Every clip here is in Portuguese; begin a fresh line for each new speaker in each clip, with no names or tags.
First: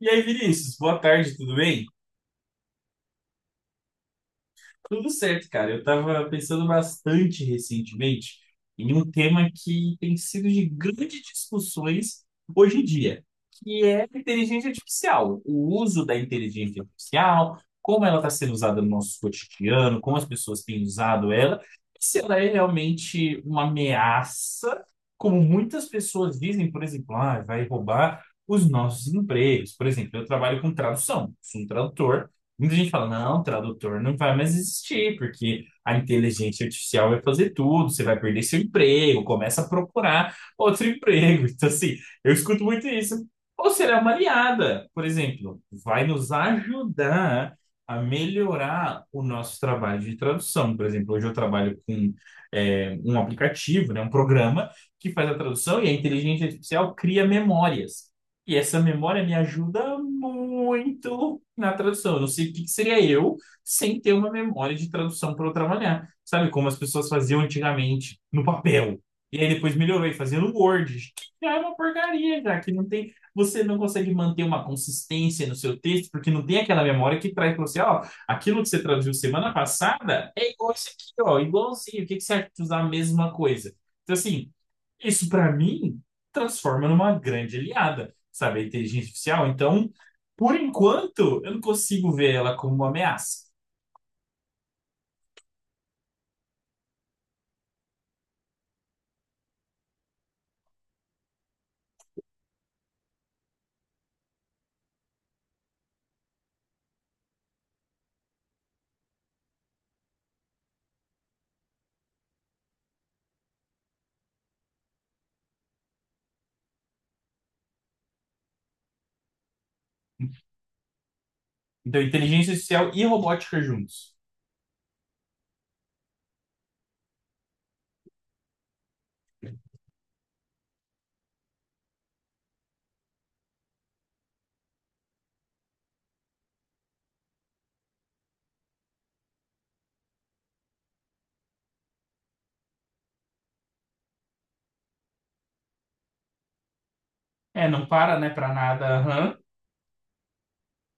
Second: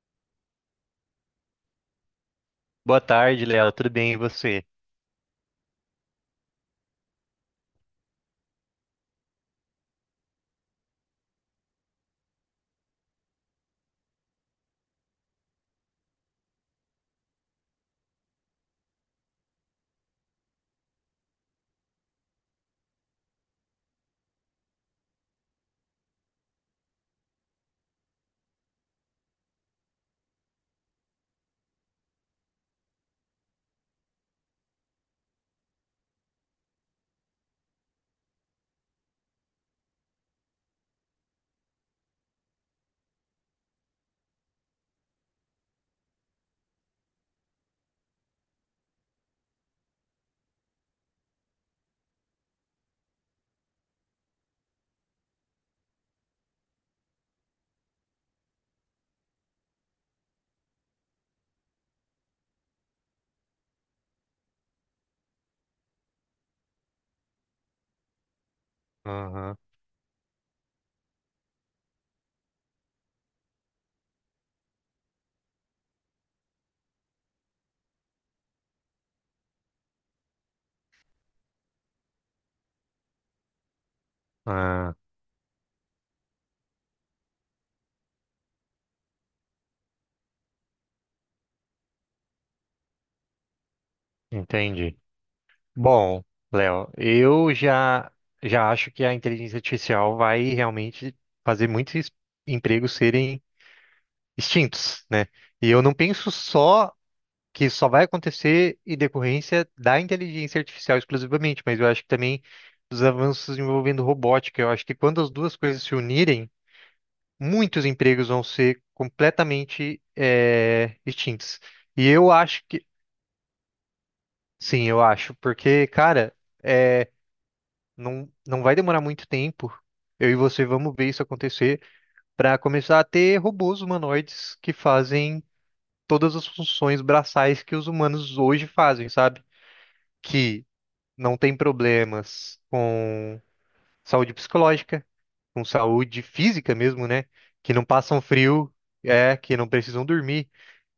E aí, Vinícius, boa tarde, tudo bem?
Boa tarde, Léo. Tudo bem e você?
Tudo certo, cara. Eu tava pensando bastante recentemente em um tema que tem sido de grandes discussões hoje em dia, que é a inteligência artificial, o uso da inteligência artificial, como ela está sendo usada no nosso cotidiano, como as pessoas têm usado ela, e se ela é realmente uma ameaça, como muitas pessoas dizem. Por exemplo, ah, vai roubar os nossos empregos. Por exemplo, eu trabalho com tradução, sou um tradutor. Muita gente fala, não, tradutor não vai mais existir, porque a inteligência artificial vai fazer tudo, você vai perder seu emprego, começa a procurar outro emprego. Então, assim, eu escuto muito isso. Ou será uma aliada, por exemplo, vai nos ajudar a melhorar o nosso trabalho de tradução. Por exemplo, hoje eu trabalho com um aplicativo, né, um programa que faz a tradução e a inteligência artificial cria memórias. E essa memória me ajuda muito na tradução. Eu não sei o que que seria eu sem ter uma memória de tradução para eu trabalhar. Sabe como as pessoas faziam antigamente no papel? E aí
Aham.
depois melhorou e fazendo no Word, que já é uma porcaria, já que não tem, você não consegue manter uma consistência no seu texto, porque não tem aquela memória que traz para você, ó, aquilo que você traduziu semana passada é igual isso aqui, ó, igualzinho. O que que você acha de usar a mesma coisa? Então assim,
Ah,
isso para mim transforma numa grande aliada, sabe, a inteligência artificial. Então, por enquanto, eu não consigo ver ela como uma ameaça.
entendi. Bom, Léo, eu já acho que a inteligência artificial vai realmente fazer muitos empregos serem extintos, né? E eu não penso só que isso só vai acontecer em decorrência da inteligência artificial exclusivamente, mas eu acho que também dos avanços envolvendo robótica. Eu acho que quando as duas coisas se unirem, muitos empregos vão ser completamente extintos.
Então,
E eu
inteligência
acho que
artificial e robótica juntos.
sim, eu acho, porque, cara, é, não, não vai demorar muito tempo. Eu e você vamos ver isso acontecer para começar a ter robôs humanoides que fazem todas as funções braçais que os humanos hoje fazem, sabe? Que não tem problemas com saúde psicológica, com saúde física mesmo, né?
É,
Que não
não para,
passam
né, para
frio,
nada. Aham.
que não precisam dormir.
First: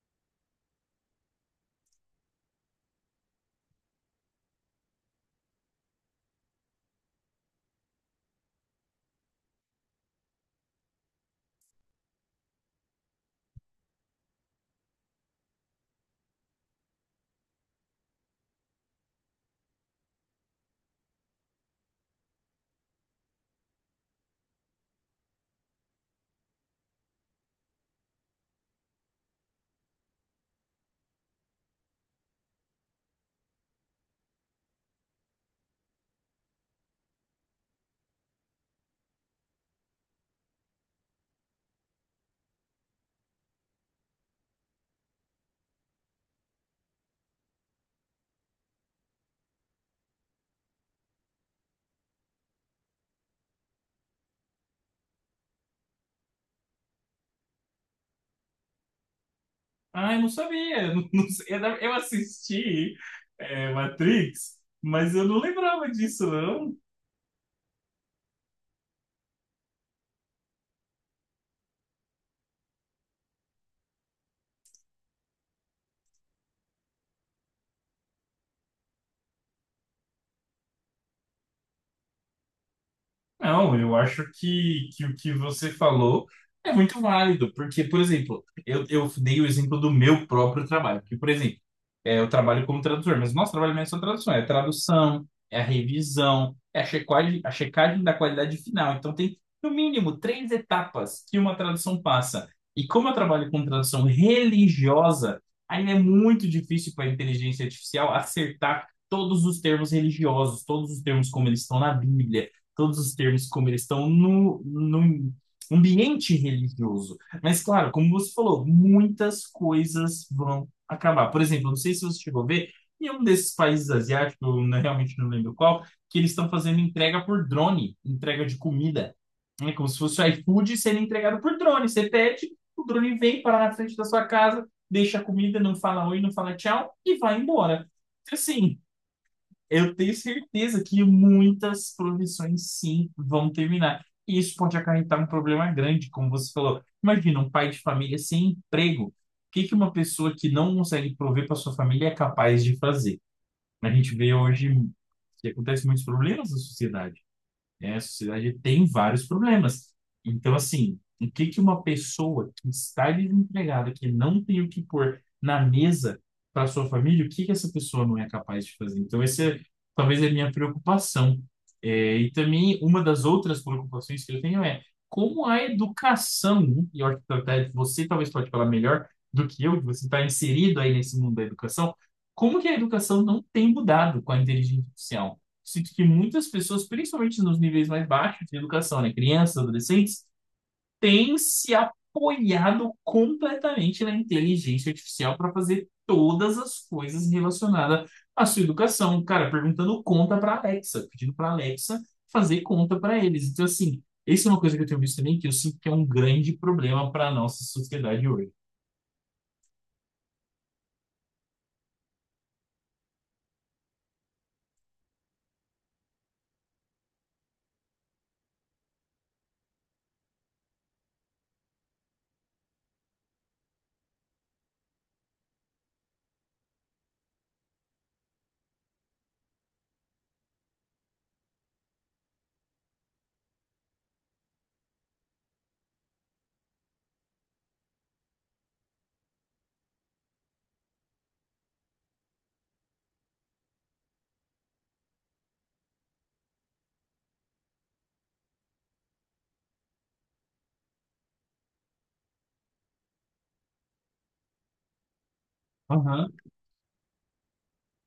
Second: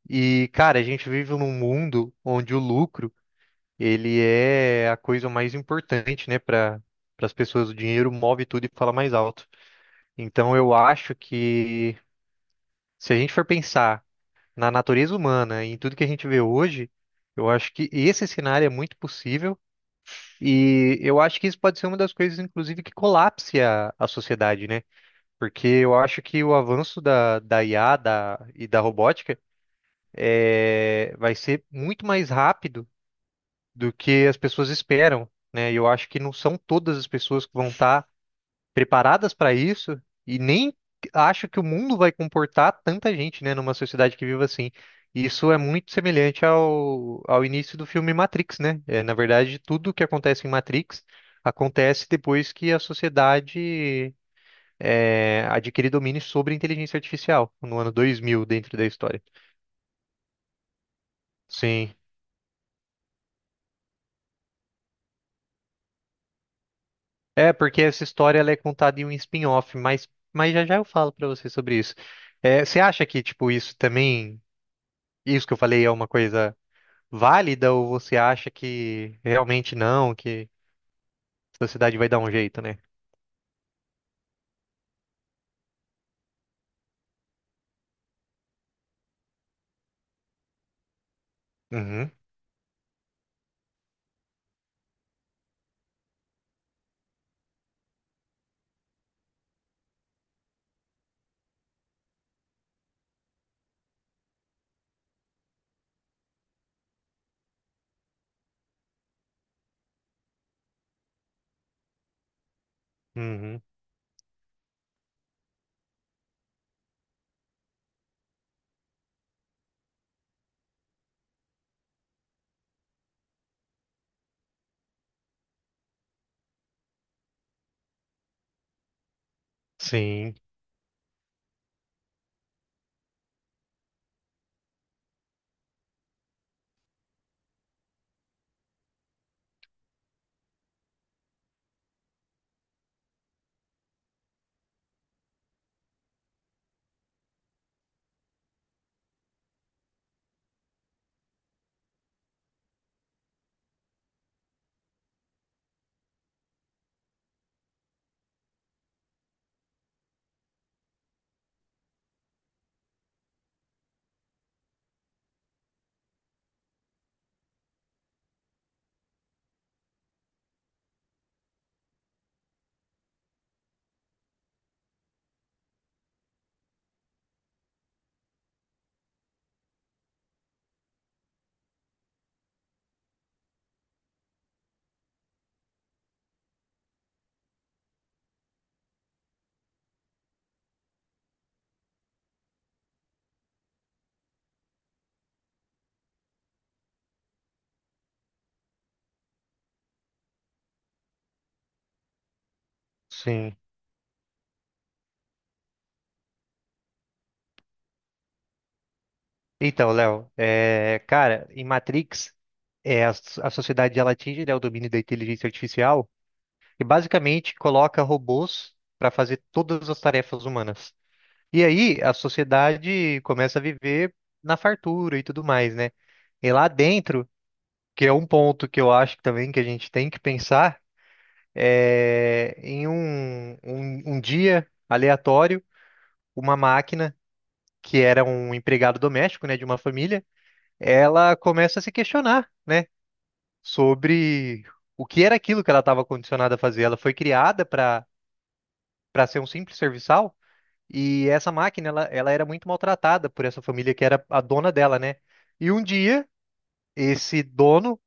E, cara, a gente vive num mundo onde o lucro ele é a coisa mais importante, né, para as pessoas. O dinheiro move tudo e fala mais alto. Então eu acho que se a gente for pensar na natureza humana e em tudo que a gente vê hoje, eu acho que esse cenário é muito possível e eu acho que isso pode ser uma das coisas, inclusive, que colapse a sociedade, né? Porque eu acho que o avanço da IA e da robótica vai ser muito mais rápido do que as pessoas esperam, né? E eu acho que não são todas as pessoas que vão estar preparadas para isso e nem acho que o mundo vai comportar tanta gente, né, numa sociedade que vive assim. E isso é muito semelhante ao início do filme Matrix, né? É, na verdade, tudo o que acontece em Matrix acontece depois que a sociedade adquire domínio sobre a inteligência artificial, no ano 2000, dentro da história.
Ah, eu não sabia. Não, não sei. Eu
Sim.
assisti Matrix, mas eu não lembrava disso, não.
É, porque essa história ela é contada em um spin-off, mas já eu falo pra você sobre isso. É, você acha que, tipo, isso também, isso que eu falei é uma coisa válida ou você acha que realmente não, que a sociedade vai dar um jeito, né?
Não, eu acho que o que você falou é muito válido, porque, por exemplo, eu dei o exemplo do meu próprio trabalho, porque, por exemplo,
Uhum,
eu trabalho como tradutor, mas o nosso trabalho não é só tradução, é a revisão, é a checagem da qualidade final. Então, tem, no mínimo, três etapas que uma tradução passa. E como eu trabalho com tradução religiosa, ainda é muito difícil para a inteligência artificial acertar todos os termos religiosos, todos os termos como eles estão na Bíblia, todos os termos
uhum,
como eles estão no ambiente religioso. Mas, claro, como você falou, muitas coisas vão acabar. Por exemplo, não sei se você chegou a ver, em um desses países asiáticos, eu não- realmente não lembro qual, que eles estão fazendo entrega por drone, entrega de comida. É como se fosse o
sim,
iFood sendo entregado por drone. Você pede, o drone vem, para na frente da sua casa, deixa a comida, não fala oi, não fala tchau e vai embora. Então, assim, eu tenho certeza que muitas profissões sim vão terminar. E isso pode acarretar um problema grande, como você falou. Imagina um pai de família sem emprego. O que que uma pessoa que não consegue prover para sua família é capaz de fazer? A gente vê hoje que acontece muitos problemas na sociedade, né? A sociedade tem vários problemas. Então, assim, o que que uma pessoa que está desempregada, que não tem o que pôr na mesa para sua família, o que que essa pessoa não é capaz de fazer? Então, talvez é a minha preocupação. É, e também uma das outras preocupações que eu tenho é como a educação, né? E eu acho que até você talvez pode falar melhor do que eu, que você está inserido aí nesse mundo da educação. Como que a educação não tem mudado com a inteligência artificial? Sinto que muitas pessoas, principalmente nos níveis mais baixos de educação, né, crianças, adolescentes, têm se apoiado completamente na inteligência artificial para fazer todas as coisas relacionadas à sua educação. Cara, perguntando conta para Alexa, pedindo para Alexa fazer conta para eles.
sim.
Então, assim, isso é uma coisa que eu tenho visto também que eu sinto que é um grande problema para a nossa sociedade hoje.
Então, Léo, cara, em Matrix, é, a, a sociedade ela atinge, né, o domínio da inteligência artificial e basicamente coloca robôs pra fazer todas as tarefas humanas. E aí a sociedade começa a viver na fartura e tudo mais, né? E lá dentro, que é um ponto que eu acho também que a gente tem que pensar, é em um dia aleatório, uma máquina que era um empregado doméstico, né, de uma família, ela começa a se questionar, né, sobre o que era aquilo que ela estava condicionada a fazer. Ela foi criada para ser um simples serviçal. E essa máquina, ela era muito maltratada por essa família que era a dona dela, né? E um dia,
Aham.
esse dono,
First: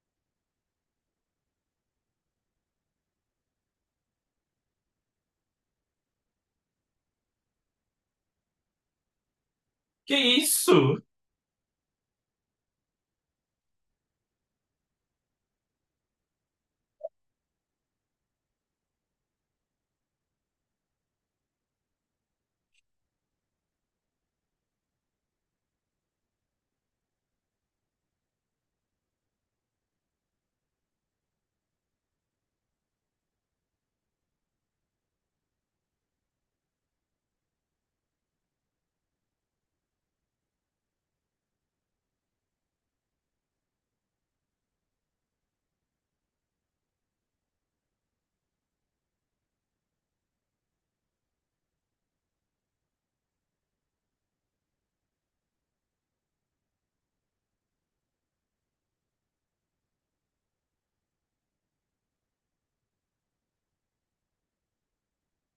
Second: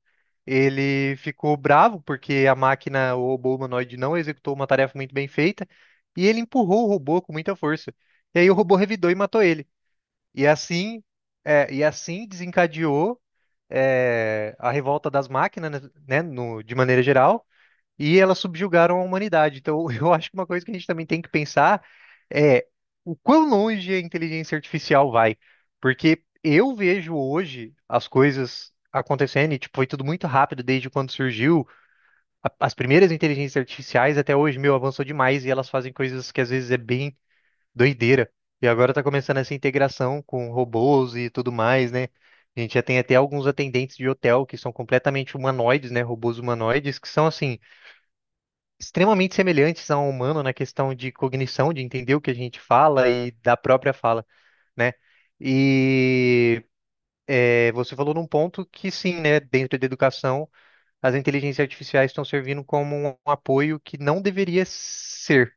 ele ficou bravo porque a máquina, o robô humanoide, não executou uma tarefa muito bem feita e ele empurrou o robô com muita força. E aí o robô revidou e matou ele.
Que
E
isso?
assim, e assim desencadeou, a revolta das máquinas, né, de maneira geral e elas subjugaram a humanidade. Então, eu acho que uma coisa que a gente também tem que pensar é o quão longe a inteligência artificial vai. Porque eu vejo hoje as coisas acontecendo e, tipo, foi tudo muito rápido desde quando surgiu as primeiras inteligências artificiais até hoje, meu, avançou demais e elas fazem coisas que às vezes é bem doideira. E agora tá começando essa integração com robôs e tudo mais, né? A gente já tem até alguns atendentes de hotel que são completamente humanoides, né? Robôs humanoides, que são assim extremamente semelhantes a um humano na questão de cognição, de entender o que a gente fala e da própria fala, né? E você falou num ponto que sim, né? Dentro da educação, as inteligências artificiais estão servindo como um apoio que não deveria ser,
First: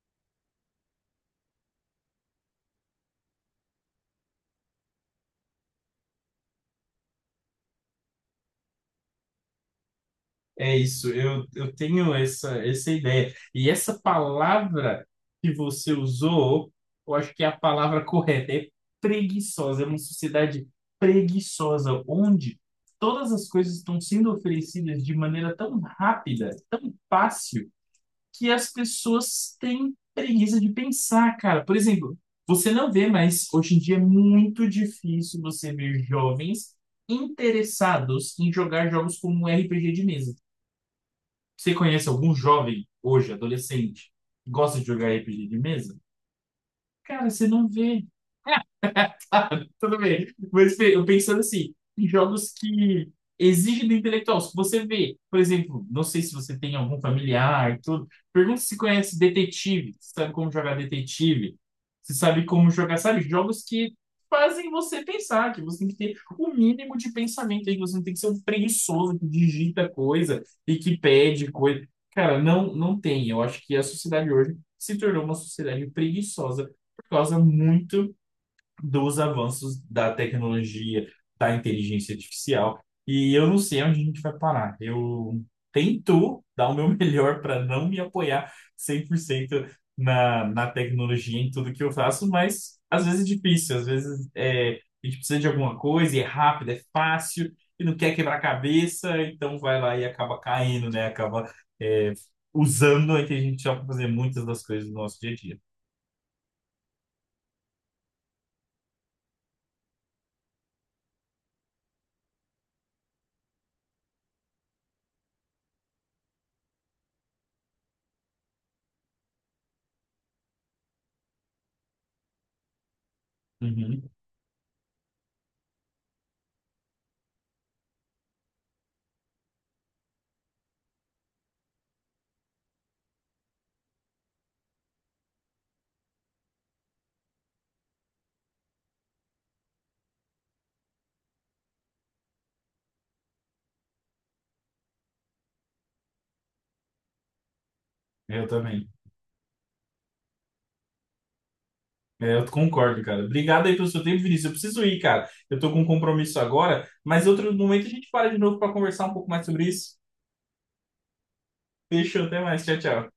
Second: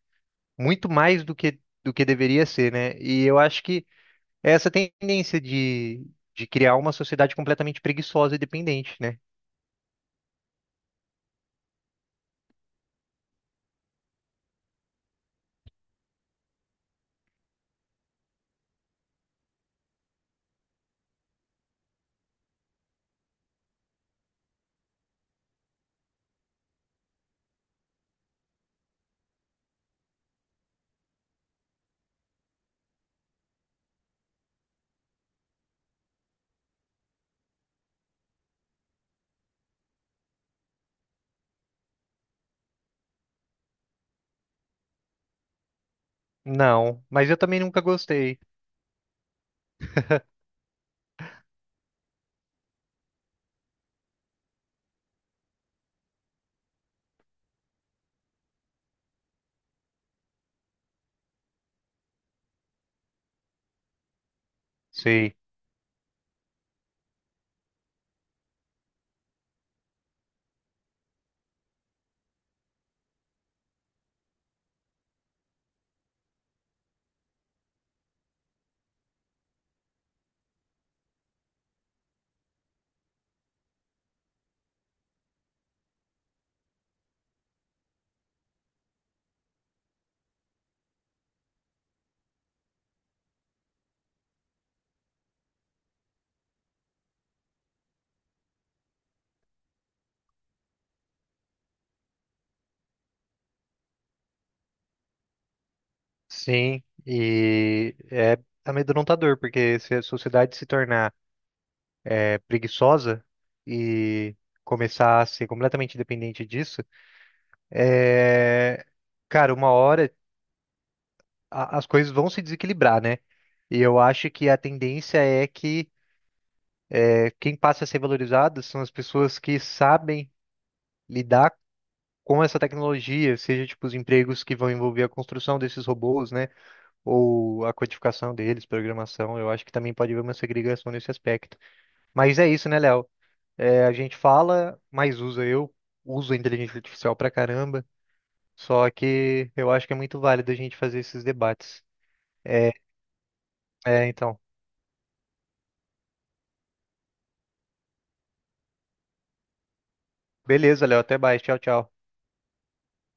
muito mais do que deveria ser, né? E eu acho que é essa tendência de criar uma sociedade completamente preguiçosa e dependente, né?
É isso, eu tenho essa ideia. E essa palavra que você usou, eu acho que é a palavra correta, é preguiçosa, é uma sociedade preguiçosa, onde todas as coisas estão sendo oferecidas de maneira tão rápida, tão fácil, que as pessoas têm preguiça de pensar, cara. Por exemplo, você não vê, mas hoje em dia é muito difícil você ver jovens interessados em jogar jogos como um RPG de mesa. Você conhece algum jovem hoje, adolescente, que gosta de jogar RPG de mesa?
Não,
Cara,
mas eu
você
também
não
nunca
vê.
gostei.
Tá, tudo bem. Mas Fê, eu pensando assim, em jogos que exigem do intelectual. Se você vê, por exemplo, não sei se você tem algum familiar, tudo, pergunta se conhece detetive, se sabe como jogar detetive, se sabe como jogar, sabe? Jogos que fazem você
Sei.
pensar, que você tem que ter o mínimo de pensamento aí, que você não tem que ser um preguiçoso que digita coisa e que pede coisa. Cara, não, não tem. Eu acho que a sociedade hoje se tornou uma sociedade preguiçosa por causa muito dos avanços da tecnologia, da inteligência artificial. E eu não sei onde a gente vai parar. Eu tento dar o meu melhor para não me apoiar 100% na tecnologia, em tudo que eu faço, mas às vezes é difícil, a gente precisa de alguma coisa e é rápido, é fácil e não quer quebrar a cabeça, então vai lá e acaba caindo, né? Acaba é, usando a inteligência artificial para fazer muitas das coisas do nosso dia a dia.
Sim, e é amedrontador, porque se a sociedade se tornar preguiçosa e começar a ser completamente dependente disso, é, cara, uma hora as coisas vão se desequilibrar, né? E eu
Uhum,
acho que a tendência é que quem passa a ser valorizado são as pessoas que sabem lidar com essa tecnologia, seja tipo os empregos que vão envolver a construção desses robôs, né? Ou a codificação deles, programação, eu acho que também pode haver uma segregação nesse aspecto. Mas é isso, né, Léo? É, a gente fala, mas usa. Eu uso a inteligência artificial pra caramba,
eu também.
só que eu acho que é muito válido a gente fazer esses debates.
É, eu
É,
concordo, cara. Obrigado aí pelo seu
é,
tempo,
então.
Vinícius. Eu preciso ir, cara. Eu tô com um compromisso agora, mas outro momento a gente para de novo para conversar um pouco mais sobre isso.
Beleza, Léo, até mais. Tchau, tchau.
Fechou, até mais. Tchau, tchau.